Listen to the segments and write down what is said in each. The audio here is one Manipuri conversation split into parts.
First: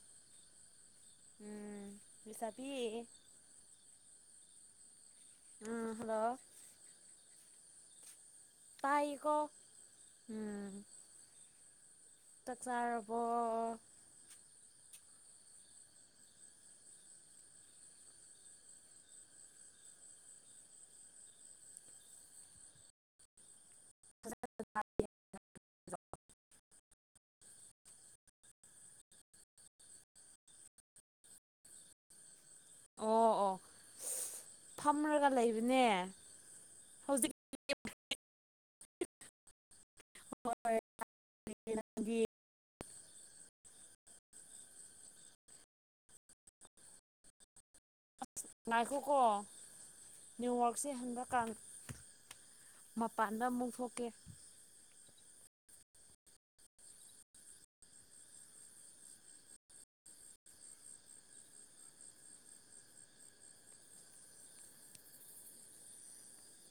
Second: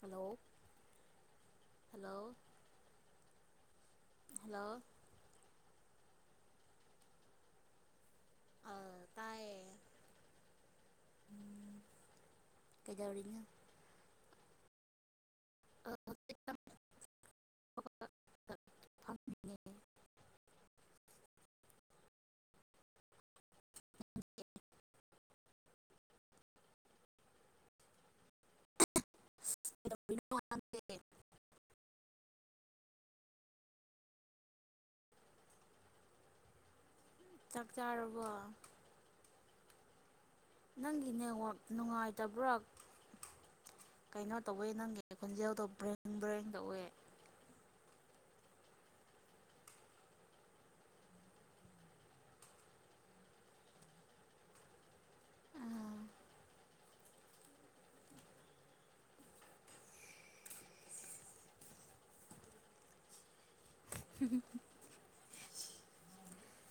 ꯍꯜꯂꯣ ꯍꯂꯣ ꯂꯤꯁꯥꯕꯤ ꯍꯜꯂꯣ ꯎꯝ ꯍꯜꯂꯣ ꯑ ꯇꯥꯏꯀꯣ ꯇꯥꯏꯌꯦ ꯎꯝ ꯆꯥꯛ ꯆꯥꯔꯕꯣ ꯀꯩꯗꯧꯔꯤꯅꯣ [inaudible] ꯐꯝꯃꯤꯅꯣ [inaudible] ꯑꯣ ꯑꯣ ꯐꯝꯔꯒ ꯂꯩꯕꯅꯦ ꯍꯧꯖꯤꯛ ꯆꯥꯛ ꯆꯥꯔꯕꯣ ꯅꯪꯒꯤ ꯅꯦꯠꯋꯥꯛ ꯅꯪꯒꯤ ꯅꯨꯡꯉꯥꯏꯇꯕ꯭ꯔꯥ ꯀꯩꯅꯣ ꯇꯧꯋꯦ ꯅꯪꯒꯤ ꯈꯣꯟꯖꯦꯜꯗꯣ ꯕ꯭ꯔꯦꯡ ꯕ꯭ꯔꯦꯡ ꯇꯧꯋꯦ ꯉꯥꯏꯈ‌ꯣꯀ‌ꯣ ꯅ‌ꯦꯠꯋꯥꯛꯁꯦ ꯍꯟꯗꯛꯀꯥꯟ ꯃꯄꯥꯟꯗ ꯑꯃꯨꯛ ꯊꯣꯛꯀꯦ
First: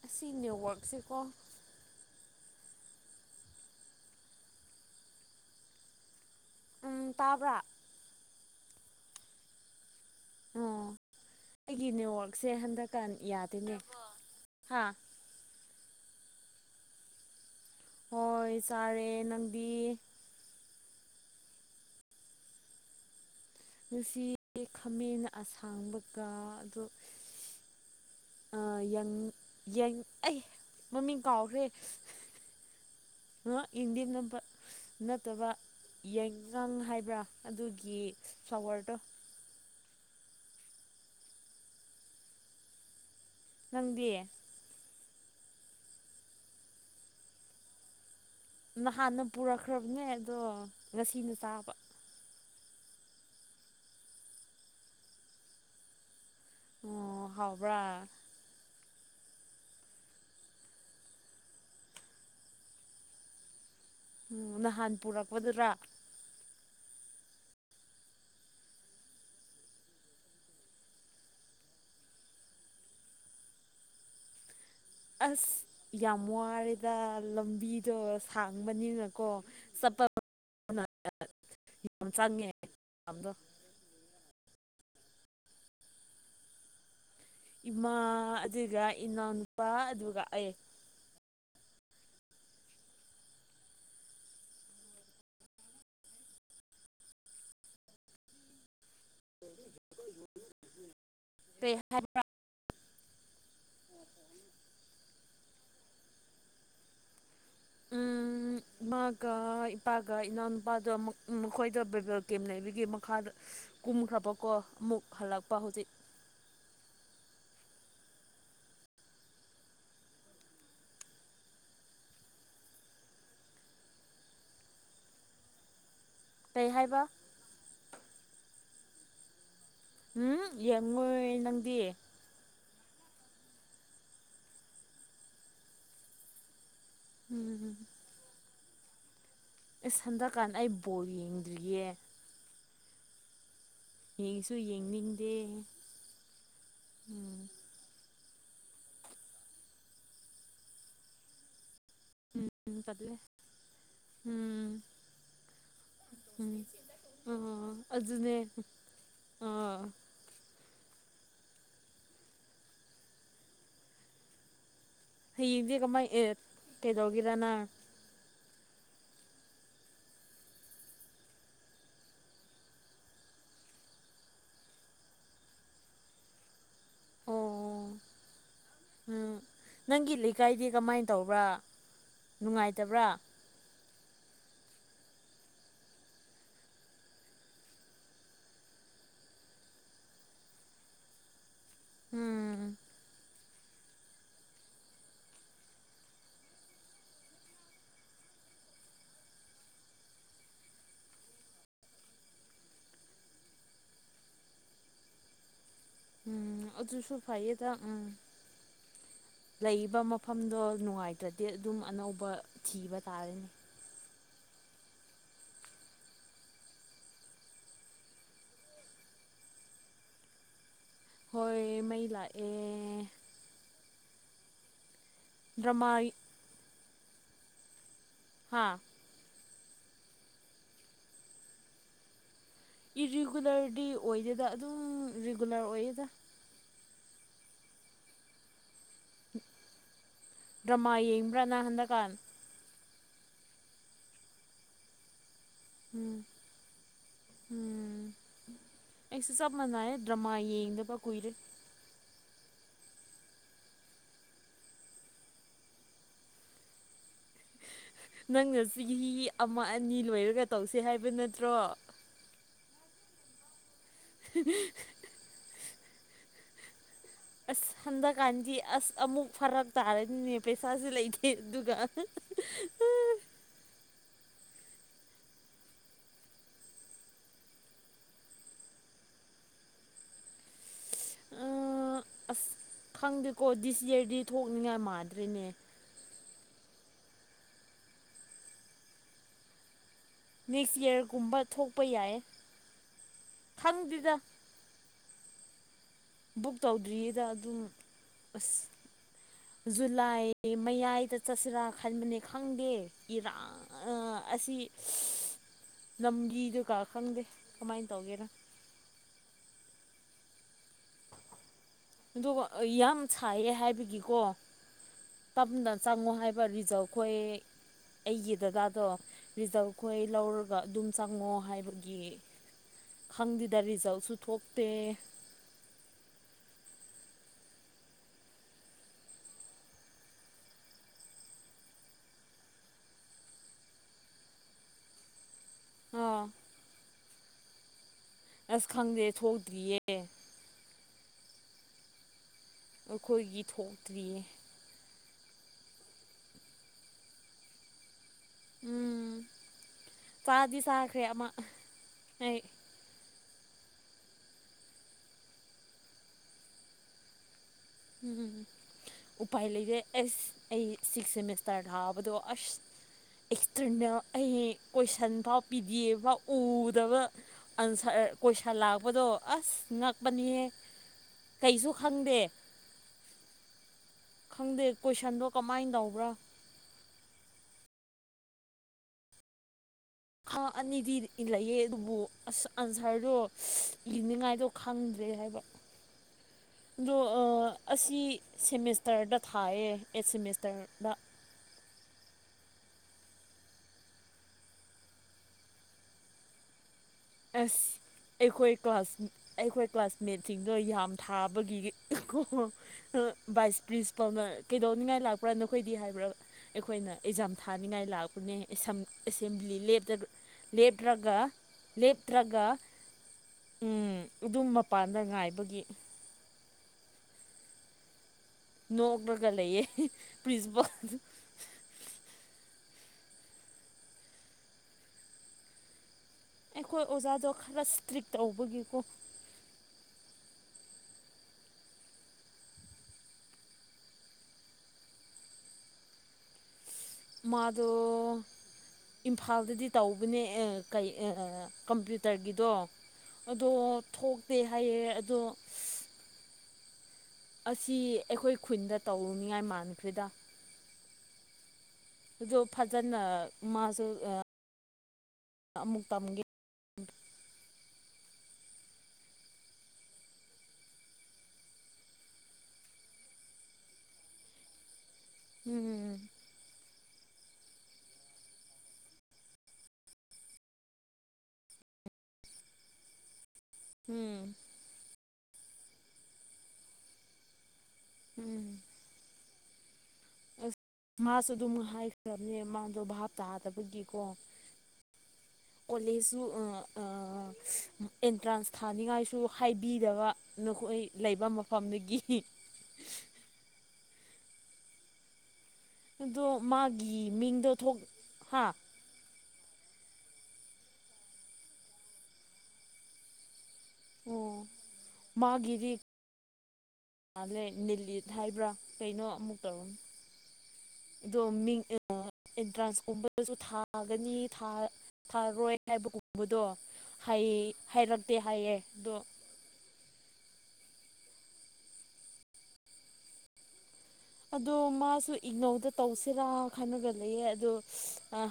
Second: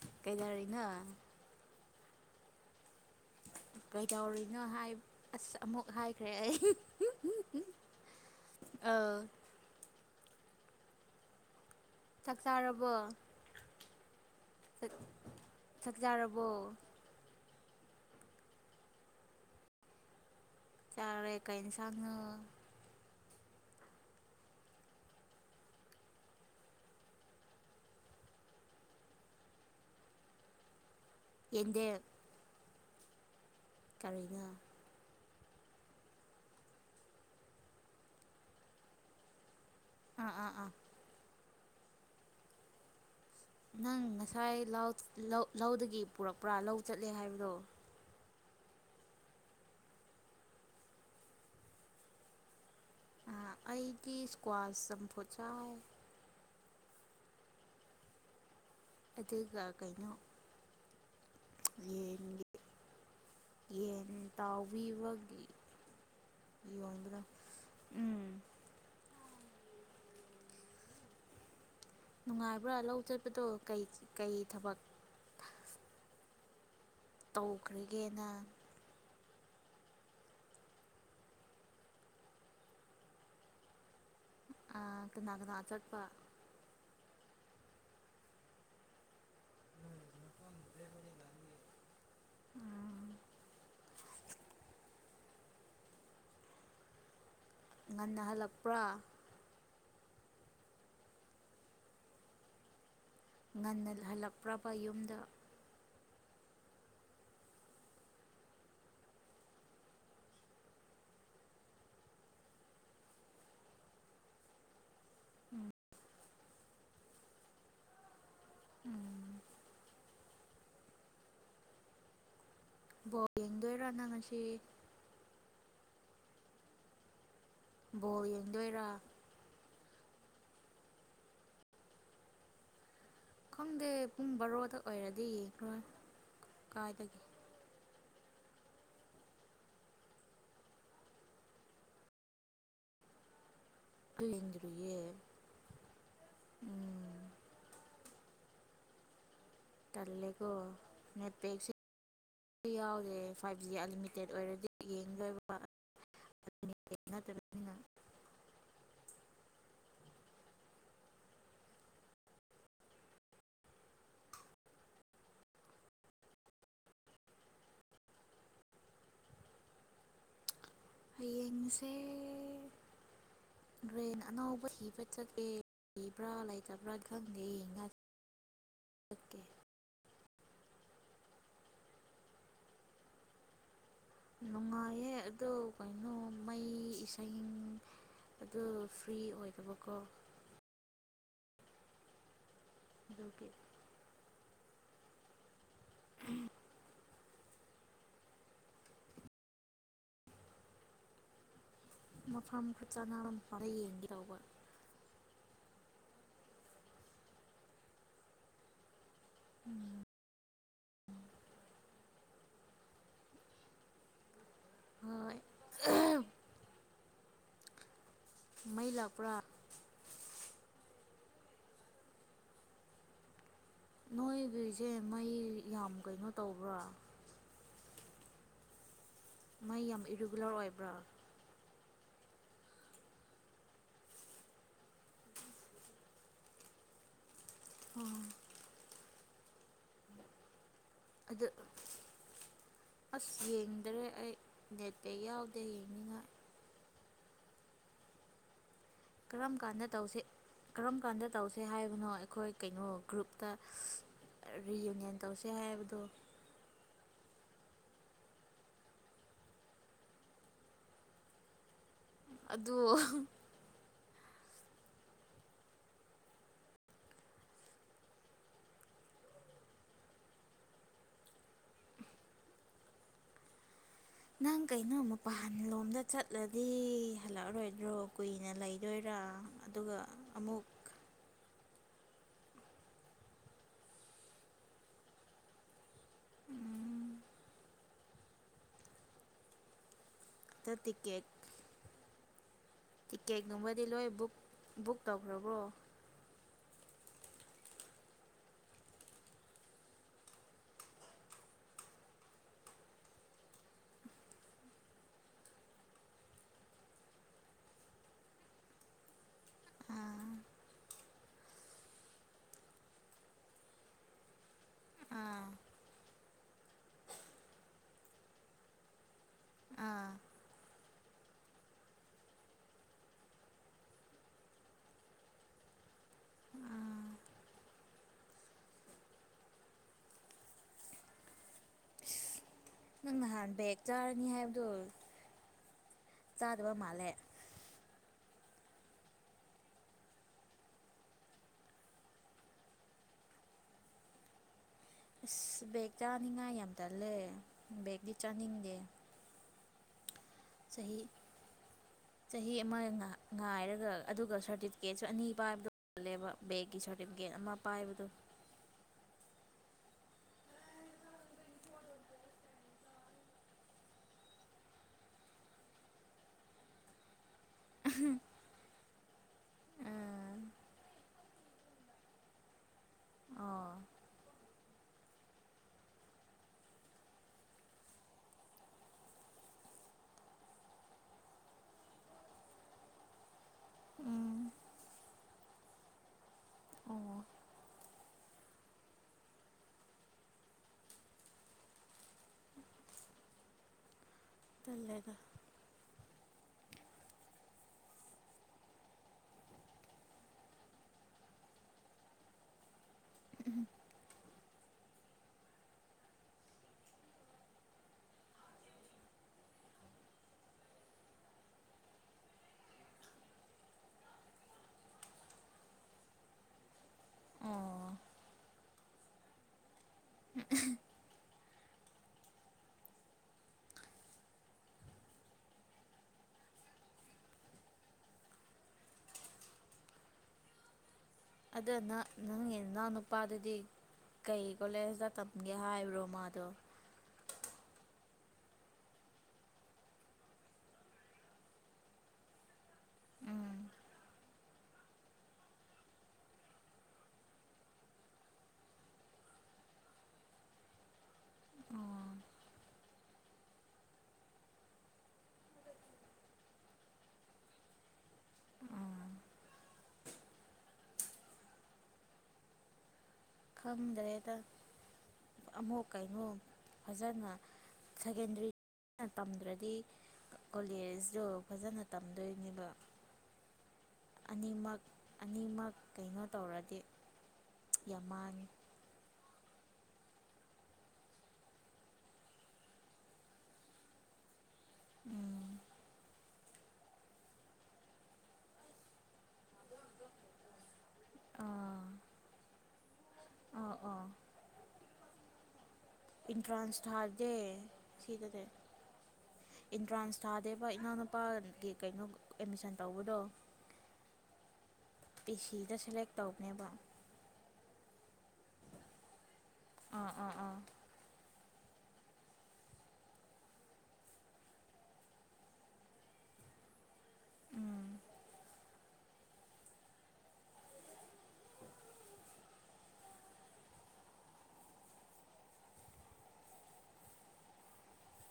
ꯑꯁꯤ ꯀꯩꯗꯧꯔꯤꯅ‌ꯣ ꯅꯦꯠꯋꯥꯛꯁꯦꯀꯣ ꯀꯩꯗꯧꯔꯤꯅꯣ ꯍꯥꯏ ꯑꯁ ꯑꯃꯨꯛ ꯍꯥꯏꯈ꯭ꯔꯦ ꯑꯩ ꯎꯝ ꯇꯥꯕ꯭ꯔꯥ ꯑꯧ ꯑꯣ ꯑꯩꯒꯤ ꯆꯥꯛ ꯅꯦꯠꯋꯥꯔ꯭ꯛꯁꯦ ꯆꯥꯔꯕꯣ ꯍꯟꯗꯛꯀꯥꯟ ꯌꯥꯗꯦꯅꯦ ꯇꯥꯔꯕ‌ꯣ ꯍꯥ ꯆꯥꯛ ꯆꯥꯔꯕꯣ ꯍꯣꯏ ꯆꯥꯔꯦ ꯅꯪꯗꯤ ꯆꯥꯔꯦ ꯀꯩ ꯏꯟꯁꯥꯡꯅ‌ꯣ ꯉꯁꯤ ꯈꯥꯃꯦꯟ ꯑꯁꯥꯡꯕꯒ ꯑꯗꯣ ꯑꯥ ꯌꯪ ꯌꯪ ꯑꯩ ꯃꯃꯤꯡ ꯌꯦꯟꯗ‌ꯦꯝ ꯑꯍ ꯌ‌ꯦꯟꯗ‌ꯦꯝ ꯅꯠꯕꯥ ꯀꯔꯤꯅꯣ ꯅꯠꯇꯕ ꯌꯥꯏꯉꯪ ꯍꯥꯏꯕ꯭ꯔꯥ ꯑꯗꯨꯒꯤ ꯐ꯭ꯂꯋꯔꯗꯣ ꯑꯥ ꯑꯥ ꯑꯥ ꯅꯪ ꯅꯪꯗꯤ ꯉꯁꯥꯏ ꯂꯥꯎ ꯂꯧ ꯂꯧꯗꯒꯤ ꯄꯨꯔꯛꯄ꯭ꯔꯥ ꯂꯧ ꯆꯠꯂꯦ ꯍꯥꯏꯕꯗꯣ ꯅꯍꯥꯟꯅ ꯄꯨꯔꯛꯈ꯭ꯔꯕꯅꯦ ꯑꯗꯣ ꯉꯁꯤꯅ ꯆꯥꯕ ꯑꯥ ꯑꯩꯒꯤ ꯏꯁꯀ꯭ꯋꯥꯁ ꯆꯝꯐꯨꯠ ꯆꯥꯏ ꯑꯣ ꯍꯥꯎꯕ꯭ꯔꯥ ꯑꯗꯨꯒ ꯀꯩꯅꯣ ꯌꯦꯟꯒꯤ ꯌꯦꯟ ꯎꯝ ꯅꯍꯥꯟ ꯇꯥꯎꯕꯤꯕꯒꯤ ꯄꯨꯔꯛꯄꯗꯨꯔꯥ ꯌꯣꯟꯕꯗ ꯎꯝ ꯅꯨꯡꯉꯥꯏꯕ꯭ꯔꯥ ꯂꯧ ꯆꯠꯄꯗꯣ ꯀꯩ ꯀꯩ ꯊꯕꯛ ꯑꯁ ꯌꯥꯝ ꯋꯥꯔꯦꯗ ꯂꯝꯕꯤꯗꯣ ꯇꯧꯈ꯭ꯔꯒꯦꯅ ꯁꯥꯡ ꯆꯪꯕꯅꯤꯅꯀꯣ ꯆꯠꯄ [unintelligible] ꯌꯥꯝ ꯆꯪꯉꯦ ꯑꯝꯗꯣ ꯑꯥ ꯀꯅꯥ ꯀꯅꯥ ꯆꯠꯄ ꯏꯃꯥ ꯑꯗꯨꯒ ꯏꯅꯥꯎꯅꯨꯄꯥ ꯑꯗꯨꯒ ꯑꯩ [unintelligible] ꯎꯝ ꯉꯟꯅ ꯍꯜꯂꯛꯄ꯭ꯔꯥ ꯍꯥꯏꯕ꯭ꯔꯥ ꯉꯟꯅ ꯍꯜꯂꯛꯄ꯭ꯔꯕ ꯌꯨꯝꯗ ꯎꯝ ꯏꯃꯥꯒ ꯏꯄꯥꯒ ꯏꯅꯥꯎꯅꯨꯄꯥꯗ ꯃꯈꯣꯏꯗ ꯕꯦꯕꯦꯜ ꯀꯦꯝ ꯂꯩꯕꯒꯤ ꯃꯈꯥꯗ ꯀꯨꯝꯈ꯭ꯔꯕꯀꯣ ꯑꯃꯨꯛ ꯍꯜꯂꯛꯄ ꯍꯧꯖꯤꯛ ꯎꯝ ꯕꯣꯜ ꯌꯦꯡꯗꯣꯏꯔꯥ ꯅꯪ ꯉꯁꯤ ꯀꯩ ꯍꯥꯏꯕ ꯕꯣꯜ ꯌꯦꯡꯗꯣꯏꯔꯥ ꯎꯝ ꯌꯦꯡꯉꯣꯏ ꯅꯪꯗꯤ ꯈꯪꯗꯦ ꯄꯨꯡ ꯕꯥꯔꯣꯗ ꯑꯣꯏꯔꯗꯤ ꯌꯦꯡꯈꯔꯣꯏ ꯀꯥꯏꯗꯒꯤ ꯎꯝ ꯑꯁ ꯍꯟꯗꯛꯀꯥꯟ ꯑꯩ ꯕꯣꯔ ꯌꯦꯡꯗ꯭ꯔꯤꯌꯦ ꯌꯦꯡꯁꯨ ꯌꯦꯡꯗ꯭ꯔꯤꯌꯦ ꯌꯦꯡꯅꯤꯡꯗꯦ ꯎꯝ ꯎꯝ ꯇꯜꯂꯦꯀꯣ [unintelligible] ꯁꯤ ꯎꯝ ꯇꯜꯂꯦ ꯌꯥꯎꯔꯦ ꯐꯥꯏꯚ ꯖꯤ ꯑꯟꯂꯤꯃꯤꯇꯦꯠ ꯑꯣꯏꯔꯗꯤ ꯎꯝ ꯌꯦꯡꯗꯣꯏꯕ ꯎꯝ ꯑꯥ [unintelligible] ꯑꯗꯨꯅꯦ ꯑꯣ ꯍꯌꯦꯡꯗꯤ ꯀꯃꯥꯏꯅ ꯑꯦ ꯀꯩꯗꯧꯒꯦꯔꯅ ꯍꯌꯦꯡꯁꯦ ꯕ꯭ꯔꯦꯟ ꯑꯅꯥꯎꯕ ꯊꯤꯕ ꯆꯠꯂꯦ ꯂꯩꯕ꯭ꯔꯥ ꯂꯩꯇꯕ꯭ꯔꯥ ꯈꯪꯗꯦ ꯑꯣ ꯎꯝ [unintelligible] ꯅꯪꯒꯤ ꯂꯩꯀꯥꯏꯗꯤ ꯀꯃꯥꯏꯅ ꯇꯧꯕ꯭ꯔꯥ ꯅꯨꯡꯉꯥꯏꯇꯕ꯭ꯔꯥ ꯅꯨꯡꯉꯥꯏꯌꯦ ꯑꯗꯨꯗ ꯀꯩꯅꯣ ꯃꯩ ꯏꯁꯥꯡ ꯑꯗꯨ ꯐ꯭ꯔꯤ ꯑꯣꯏꯗꯕꯀꯣ ꯎꯝ ꯑꯗꯨꯒꯤ ꯎꯝ ꯃꯐꯝ ꯈꯨꯔ [unintelligible] ꯐꯔ ꯌꯦꯡꯒꯦꯇꯧꯕ ꯎꯝ ꯑꯗꯨꯖꯁꯨ ꯐꯌꯦꯗ ꯎꯝ ꯂꯩꯕ ꯃꯐꯝꯗꯣ ꯅꯨꯡꯉꯥꯏꯇ꯭ꯔꯗꯤ ꯑꯗꯨꯝ ꯑꯅꯧꯕ ꯊꯤꯕ ꯇꯥꯔꯅꯦ ꯍꯣꯏ ꯃꯩ ꯂꯥꯛꯄ꯭ꯔꯥ ꯍꯣꯏ ꯃꯩ ꯂꯥ ꯑꯦ ꯅꯣꯏꯒꯤꯁꯦ ꯃꯩ ꯗ꯭ꯔꯃꯥ ꯌꯥꯝ ꯀꯩꯅꯣ ꯇꯧꯕ꯭ꯔꯥ ꯍꯥꯥ ꯃꯩ ꯌꯥꯝ ꯏꯔꯤꯒꯨꯂꯔ ꯑꯣꯏꯕ꯭ꯔꯥ ꯏꯔꯤꯒꯨꯂꯔꯗꯤ ꯑꯣꯏꯗꯦꯗ ꯑꯗꯨꯝ ꯔꯤꯒꯨꯂꯔ ꯑꯣꯏꯌꯦꯦꯗ ꯑꯣ ꯗ꯭ꯔꯃꯥ ꯑꯗꯨ ꯌꯦꯡꯕ꯭ꯔꯅ ꯍꯟꯗꯛꯀꯥꯟ ꯑꯁ ꯌꯦꯡꯗ꯭ꯔꯦ ꯑꯩ ꯅꯦꯠꯇ ꯌꯥꯎꯗꯦ ꯌꯦ ꯎꯝ ꯎꯝ ꯑꯩꯁꯨ ꯀꯔꯝ ꯆꯕ ꯃꯅꯥꯔꯦ ꯗ꯭ꯔꯃꯥ ꯌꯦꯡꯗꯕ ꯀꯨꯏꯔꯦ ꯁꯦ ꯍꯥꯏꯕꯅꯣ ꯑꯩꯈꯣꯏ ꯀꯩꯅꯣ ꯒ꯭ꯔꯨꯞꯇ ꯔꯤꯌꯨꯅꯤꯌꯟ ꯇꯧꯁꯦ ꯍꯥꯏꯕꯗꯣ ꯅꯪꯅ ꯆꯍꯤ ꯑꯃ ꯑꯅꯤ ꯂꯣꯏꯔꯒ ꯇꯧꯁꯦ ꯍꯥꯏꯕ ꯅꯠꯇ꯭ꯔꯣ ꯑꯗꯨ [inaudible] ꯑꯁ ꯍꯟꯗꯛꯀꯥꯟꯗꯤ ꯑꯁ ꯑꯃꯨꯛ ꯐꯔꯛ ꯇꯥꯔꯅꯤꯅꯦ ꯄꯩꯁꯥꯥꯁꯨ ꯂꯩꯇꯦ ꯑꯗꯨꯒ [inaudible] ꯅꯪ ꯀꯩꯅꯣ ꯃꯄꯥꯟꯂꯣꯝꯗ ꯆꯠꯂꯗꯤ ꯍꯜꯂꯛꯑꯔꯣꯏꯗ꯭ꯔꯣ ꯀꯨꯏꯅ ꯂꯩꯗꯣꯏꯔꯥ ꯑꯗꯨꯒ ꯑꯃꯨꯛ ꯑꯁ ꯈꯪꯗꯦꯀꯣ ꯗꯤꯁ ꯌꯔꯗꯤ ꯊꯣꯛꯅꯤꯡꯉꯥꯏ ꯃꯥꯥꯟꯗ꯭ꯔꯔꯤꯅꯦ ꯎꯝ ꯅꯦꯛꯁ ꯇꯤꯀꯦꯠ ꯌꯔꯒꯨꯝꯕ ꯊꯣꯛꯄ ꯌꯥꯏ ꯇꯤꯛꯀꯦꯠꯒꯨꯝꯕꯗꯤ ꯂꯣꯏ ꯈꯪꯗꯦꯗ ꯕꯨꯛ ꯕꯨꯛ ꯇꯧꯈ꯭ꯔꯕ꯭ꯔꯣ ꯕꯨꯛ ꯇꯧꯗ꯭ꯔꯤꯌꯦꯗ ꯑꯗꯨꯝ ꯑꯁ ꯖꯨꯂꯥꯏ ꯃꯌꯥꯏꯗ ꯆꯠꯁꯤꯔꯥ ꯈꯟꯕꯅꯤ ꯈꯪꯗꯦ ꯏꯔꯥꯡ ꯑꯁꯤ ꯂꯝꯒꯤꯗꯒꯥ ꯈꯪꯗꯦ ꯀꯃꯥꯏꯅ ꯇꯧꯒꯦꯔꯥ ꯑꯥ ꯑꯗꯨꯒ ꯌꯥꯝ ꯁꯥꯏꯌꯦ ꯍꯥꯏꯕꯒꯤꯀꯣ ꯑꯥ ꯇꯞꯅ ꯆꯪꯉꯣ ꯍꯥꯏꯕ [unintelligible] ꯑꯩꯒꯤ ꯗꯗꯥꯗꯣ ꯔꯤꯖꯜꯈꯣꯏ ꯑꯥ ꯂꯧꯔꯒ ꯑꯗꯨꯝ ꯆꯪꯉꯣ ꯍꯥꯏꯕꯒꯤ ꯈꯪꯗꯦꯗ ꯔꯤꯖꯜꯁꯨ ꯊꯣꯛꯇꯦ ꯑꯥ ꯅꯪ ꯅꯍꯥꯟ ꯕꯦꯛ ꯆꯥꯔꯅꯤ ꯍꯥꯏꯕꯗꯨꯣ ꯑꯥ ꯆꯥꯗꯕ ꯃꯥꯜꯂꯦ ꯑꯁ ꯈꯪꯗꯦ ꯊꯣꯛꯇ꯭ꯔꯤꯌꯦ ꯑꯩꯈꯣꯏꯒꯤ ꯊꯣꯛꯇ꯭ꯔꯤꯌꯦ ꯑꯁ ꯕꯦꯒ ꯆꯥꯅꯤꯡꯉꯥꯏ ꯌꯥꯝ ꯇꯜꯂꯦ ꯕꯦꯒꯗꯤ ꯆꯥꯅꯤꯡꯗꯦ ꯎꯝ ꯆꯥꯗꯤ ꯆꯍꯤ ꯆꯥꯈ꯭ꯔꯦ ꯑꯃ ꯑꯩ ꯆꯍꯤ ꯑꯃ ꯉꯥꯏꯔꯒ ꯑꯗꯨꯒ ꯁꯥꯔꯇꯤꯐꯤꯀꯦꯠꯁꯨ ꯑꯅꯤ ꯄꯥꯏꯕꯗꯣ [unintelligible] ꯕꯦꯛꯀꯤ ꯁꯔꯇꯤꯐꯤꯦꯠ ꯑꯃ ꯄꯥꯏꯕꯗꯣ ꯎꯝ ꯎꯄꯥꯏ ꯂꯩꯔꯦ ꯑꯁ ꯑꯩ ꯁꯤꯛꯁ ꯁꯦꯃꯤꯁꯇꯔ ꯊꯥꯕꯗꯣ ꯑꯁ ꯑꯦꯛꯇꯔꯅꯜ ꯑꯩ ꯀꯣꯏꯁꯟꯐꯥꯎ ꯄꯤꯗꯤꯑꯐ ꯐꯥꯎ ꯎꯗꯕ ꯑꯟꯁꯔ ꯀꯣꯏ [unintelligible] ꯂꯥꯛꯄꯗꯣ ꯑꯁ ꯉꯛꯄꯅꯤꯍꯦ ꯀꯩꯁꯨ ꯈꯪꯗꯦ ꯑꯣ ꯈꯪꯗꯦ ꯀꯣꯏꯁꯟꯗꯣ ꯀꯃꯥꯏꯅ ꯇꯧꯕ꯭ꯔꯥ [unintelligible] ꯑꯅꯤꯗꯤ ꯂꯩꯌꯦ ꯑꯗꯨꯕꯨ ꯑꯁ ꯑꯟꯁꯔꯗꯣ ꯎꯝ ꯏꯅꯤꯡꯉꯥꯏꯗꯣ ꯈꯪꯗ꯭ꯔꯦ ꯍꯥꯏꯕ [inaudible] ꯑꯗꯣ ꯑꯣ ꯑꯁꯤ ꯁꯦꯃꯦꯁꯇꯔꯗ ꯊꯥꯏꯌꯦ ꯑꯩꯠ ꯁꯦꯃꯦꯁꯇꯔꯗ ꯇꯜꯂꯦꯗꯥ ꯑꯁ ꯑꯩꯈꯣꯏ ꯀ꯭ꯂꯥꯁ ꯑꯩꯈꯣꯏ ꯀ꯭ꯂꯥꯁꯃꯦꯠꯁꯤꯡꯗꯣ ꯌꯥꯝ ꯊꯥꯕꯒꯤ ꯚꯥꯏꯁ ꯄ꯭ꯔꯤꯟꯁꯤꯄꯥꯜꯅ ꯀꯩꯗꯧꯅꯤꯡꯉꯥꯏ ꯂꯥꯛꯄ꯭ꯔꯥ ꯅꯈꯣꯏꯗꯤ ꯍꯥꯏꯕ꯭ꯔꯥ ꯑꯩꯈꯣꯏꯅ ꯑꯦꯛꯖꯥꯝ ꯊꯥꯅꯤꯡꯉꯥꯏ ꯂꯥꯛꯄꯅꯦ ꯑꯦꯁꯦꯝꯕ꯭ꯂꯤ ꯂꯦꯞꯇꯒ ꯂꯦꯞꯔꯒ ꯂꯦꯞꯇ꯭ꯔꯒ ꯑꯗꯨꯝ ꯃꯄꯥꯟꯗ ꯉꯥꯏꯕꯒꯤ ꯑꯣ ꯅꯣꯛꯂꯒ ꯂꯩꯌꯦ ꯄ꯭ꯔꯤꯟꯁꯤꯄꯥꯜ ꯑꯩꯈꯣꯏ ꯑꯣꯖꯥꯗꯣ ꯈꯔ ꯏꯁꯇ꯭ꯔꯤꯛ ꯇꯧꯕꯒꯤꯀꯣ ꯑꯗꯨꯅ ꯅꯪꯒꯤ ꯅꯅꯥꯎ ꯅꯨꯄꯥꯗꯨꯗꯤ ꯀꯩ ꯀꯣꯂꯦꯖꯇ ꯇꯝꯒꯦ ꯍꯥꯏꯕ꯭ꯔꯣ ꯃꯥꯗꯣ ꯃꯥꯗꯣ ꯏꯝꯐꯥꯜꯗꯗꯤ ꯇꯧꯕꯅꯦ ꯑꯦ ꯀꯩ ꯑ ꯀꯝꯄ꯭ꯌꯨꯇꯔꯒꯤꯗꯣ ꯑꯗꯣ ꯊꯣꯛꯇꯦ ꯍꯥꯏꯌꯦ ꯑꯗꯣ ꯑꯁꯤ ꯑꯩꯈꯣꯏ ꯈꯨꯟꯗ ꯇꯧꯔꯨꯅꯤꯉꯥꯏ ꯃꯥꯟꯈ꯭ꯔꯦꯗ ꯑꯗꯣ ꯐꯖꯅ ꯃꯥꯁꯨ ꯑ ꯑꯃꯨꯛ ꯇꯝꯒꯦ ꯈꯪꯗ꯭ꯔꯦꯗ ꯑꯃꯨꯛ ꯎꯝ ꯀꯩꯅꯣ ꯐꯖꯅ ꯁꯦꯀꯦꯟꯗꯔꯤꯅ ꯇꯝꯗ꯭ꯔꯗꯤ ꯀꯣꯂꯦꯖꯇꯣ ꯐꯖꯅ ꯇꯝꯗꯣꯏꯅꯦꯕ ꯍꯝ ꯅꯤꯃꯛ ꯑꯅꯤꯃꯛ ꯀꯩꯅꯣ ꯇꯧꯔꯗꯤ ꯌꯥꯝ ꯃꯥꯡꯉꯤ ꯎꯝ ꯑꯁ ꯃꯥꯁꯨ ꯑꯗꯨꯝ ꯍꯥꯏꯈ꯭ꯔꯕꯅꯦ ꯃꯥꯗꯣ ꯚꯥꯞ ꯇꯥꯗꯕꯒꯤꯀꯣ ꯎꯝ ꯀꯣꯂꯦꯖꯁꯨ ꯑ ꯑꯦꯟꯇ꯭ꯔꯥꯟꯁ ꯊꯥꯅꯤꯡꯉꯥꯏꯁꯨ ꯍꯥꯏꯕꯤꯗꯕ ꯅꯈꯣꯏ ꯂꯩꯕ ꯃꯐꯝꯗꯨꯒꯤ ꯑ ꯑ ꯑꯗꯣ ꯏꯟꯇ꯭ꯔꯥꯟꯁ ꯃꯥꯒꯤ ꯊꯥꯗꯦ ꯃꯤꯡꯗꯣ ꯊꯣꯛ ꯍꯥ ꯁꯤꯗꯗꯤ ꯏꯟꯇ꯭ꯔꯥꯟꯁ ꯊꯥꯗꯦꯕ ꯏꯅꯥꯎꯅꯨꯄꯥꯒꯤ ꯀꯩꯅꯣ ꯑꯦꯠꯃꯤꯁꯟ ꯇꯧꯕꯗꯣ ꯑꯣ ꯄꯤ ꯃꯥꯒꯤꯗꯤ ꯁꯤꯗ ꯁꯦꯂꯦꯛ ꯇꯧꯕꯅꯦꯕ ꯃꯥꯜꯂꯦ ꯅꯤꯂꯤꯠ ꯍꯥꯏꯕ꯭ꯔꯥ ꯀꯩꯅꯣ ꯑꯃꯨꯛ ꯇꯧꯔꯨ ꯑ ꯑ ꯑ ꯑꯗꯣ ꯃꯤꯡ ꯏꯟꯇ꯭ꯔꯥꯟꯁꯀꯨꯝꯕꯗꯁꯨ ꯊꯥꯒꯅꯤ ꯊꯥ ꯊꯥꯔꯣꯏ ꯍꯥꯏꯕꯒꯨꯝꯕꯗꯣ ꯍꯥꯏ ꯎꯝ ꯍꯥꯏꯔꯛꯇꯦ ꯍꯥꯏꯌꯦ ꯑꯗꯣ ꯑꯗꯣ ꯃꯥꯁꯨ ꯏꯛꯅꯧꯗ ꯇꯧꯁꯤꯔꯥ ꯈꯅꯒ ꯂꯩꯌꯦ ꯑꯗꯣ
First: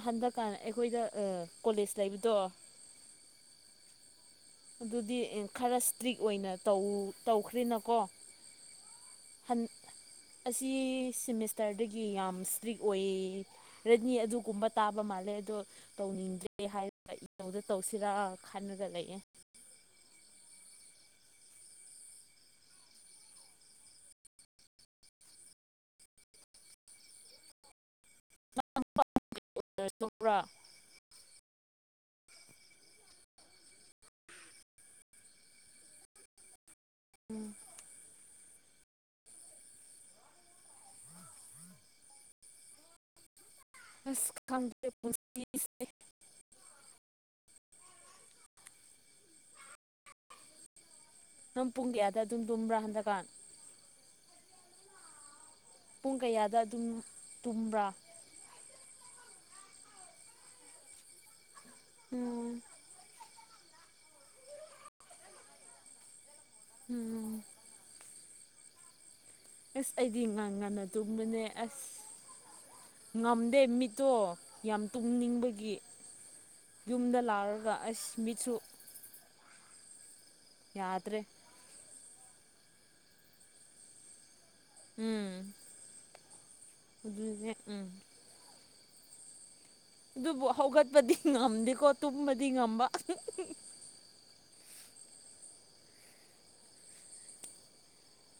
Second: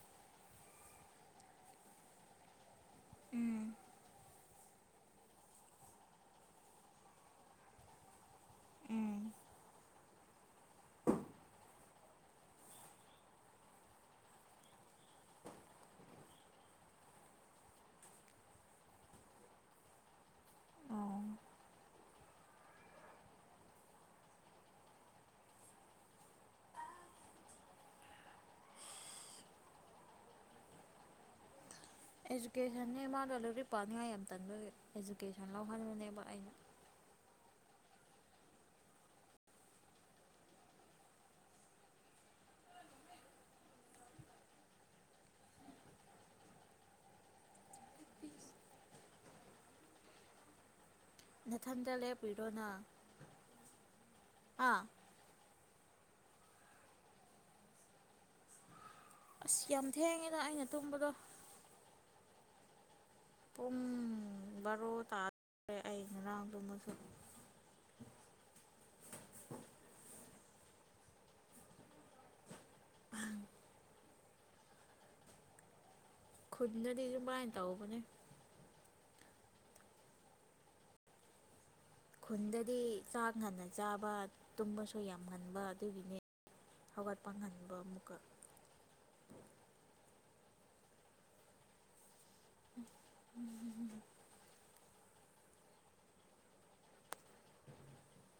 ꯍꯟꯗꯛ ꯀ ꯑꯩꯈꯣꯏꯗ ꯑ ꯀꯣꯂꯦꯖ ꯂꯩꯕꯗꯣ ꯎꯝ ꯑꯗꯨꯗꯤ ꯈꯔ ꯏꯁꯇ꯭ꯔꯤꯛ ꯑꯣꯏꯅ ꯇꯧ ꯇꯧꯈ꯭ꯔꯦꯅꯀꯣ ꯎꯝ ꯍꯟ ꯑꯁꯤ ꯁꯦꯃꯤꯁꯇꯔꯗꯒꯤ ꯌꯥꯝ ꯏꯁꯇ꯭ꯔꯤꯛ ꯑꯣꯏꯌꯦꯌꯦ ꯔꯦꯠꯅꯤ ꯑꯗꯨꯒꯨꯝꯕ ꯇꯥꯕ ꯃꯥꯜꯂꯦ ꯑꯗꯣ ꯇꯧꯅꯤꯡꯗ꯭ꯔꯦ ꯍꯥꯏꯔ ꯏꯛꯅꯧꯗ ꯇꯧꯁꯤꯔꯥ ꯈꯜꯂꯒ ꯂꯩꯑꯦ ꯑꯣ [unintelligible] ꯏꯖꯨꯀꯦꯁꯟꯅꯦ ꯃꯥꯗꯣ ꯂꯥꯏꯔꯤꯛ ꯄꯥꯅꯤꯡꯉꯥꯏ ꯌꯥꯝ ꯇꯟꯕꯒꯤ ꯏꯖꯨꯀꯦꯁꯟ ꯂꯧꯍꯟꯕꯅꯦꯕ ꯑꯩꯅ ꯎꯝ ꯑꯁ ꯈꯪ ꯄꯨꯟ ꯁꯦ ꯅꯪ ꯄꯨꯡ ꯅꯊꯟꯇ ꯀꯌꯥꯗ ꯑꯗꯨꯝ ꯂꯦꯞꯄꯤꯔꯣ ꯅ ꯇꯨꯝꯕ꯭ꯔꯥ ꯍꯟꯗꯛꯀꯥꯟ ꯑꯥ ꯄꯨꯡ ꯀꯌꯥꯗ ꯑꯗꯨꯝ ꯇꯨꯝꯕ꯭ꯔꯥ ꯑꯁ ꯌꯥꯝ ꯊꯦꯡꯉꯦꯗ ꯑꯩꯅ ꯇꯨꯝꯕꯗꯣ ꯎꯝ ꯄꯨꯡ ꯕꯥꯔꯣ ꯇꯥ ꯔꯦ ꯑꯩ ꯉꯔꯥꯡ ꯇꯨꯝꯕꯗꯣ ꯎꯝ ꯑꯁ ꯑꯩꯗꯤ ꯉꯟ ꯉꯟꯅ ꯇꯨꯝꯕꯅꯦ ꯑꯁ ꯉꯝꯗꯦ ꯃꯤꯠꯇꯣ ꯌꯥꯝ ꯇꯨꯝꯅꯤꯡꯕꯒꯤ ꯈꯨꯟꯗꯗꯤ ꯌꯨꯝꯗ ꯑꯗꯨꯃꯥꯏꯅ ꯂꯥꯛꯔꯒ ꯇꯧꯕꯅꯦ ꯑꯁ ꯃꯤꯠꯁꯨ ꯌꯥꯗ꯭ꯔꯦ ꯈꯨꯟꯗꯗꯤ ꯆꯥꯛ ꯉꯟꯅ ꯆꯥꯕ ꯇꯨꯝꯕꯁꯨ ꯌꯥꯝ ꯎꯝ ꯉꯥꯟꯕ ꯑꯗꯨꯒꯤꯅꯦ ꯍꯧꯒꯠꯄꯥ ꯑꯗꯨꯅꯦ ꯉꯟꯕ ꯎꯝ ꯑꯃꯨꯛꯀ ꯑꯗꯨꯕꯨ ꯍꯧꯒꯠꯄꯗꯤ ꯉꯝꯗꯦꯀꯣ ꯇꯨꯝꯕꯗꯤ ꯉꯝꯕ [inaudible]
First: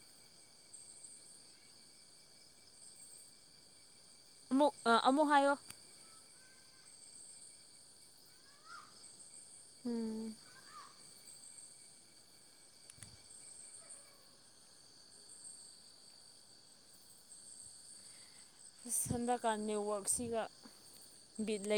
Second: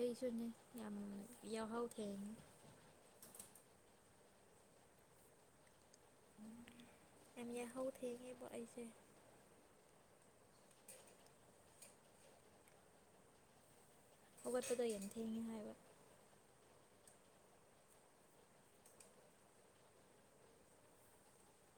ꯑꯩꯁꯨꯅꯤ ꯌꯥꯝ ꯌꯥꯎꯍꯧ ꯊꯦꯡꯉꯤ ꯑꯃꯨꯛ ꯑꯃꯨꯛ ꯍꯥꯏꯌꯣ ꯌꯥꯝ ꯌꯥꯏꯍꯧ ꯊꯦꯡꯉꯦꯕ ꯑꯩꯁꯦ ꯎꯝ ꯍꯧꯋꯥꯠꯄꯗꯣ ꯌꯥꯝ ꯊꯦꯡꯉꯦ ꯍꯥꯏꯕ ꯍꯟꯗꯛꯀꯥꯟ ꯅꯦꯠꯋꯛꯁꯤꯒ ꯕꯤꯠ ꯂꯩ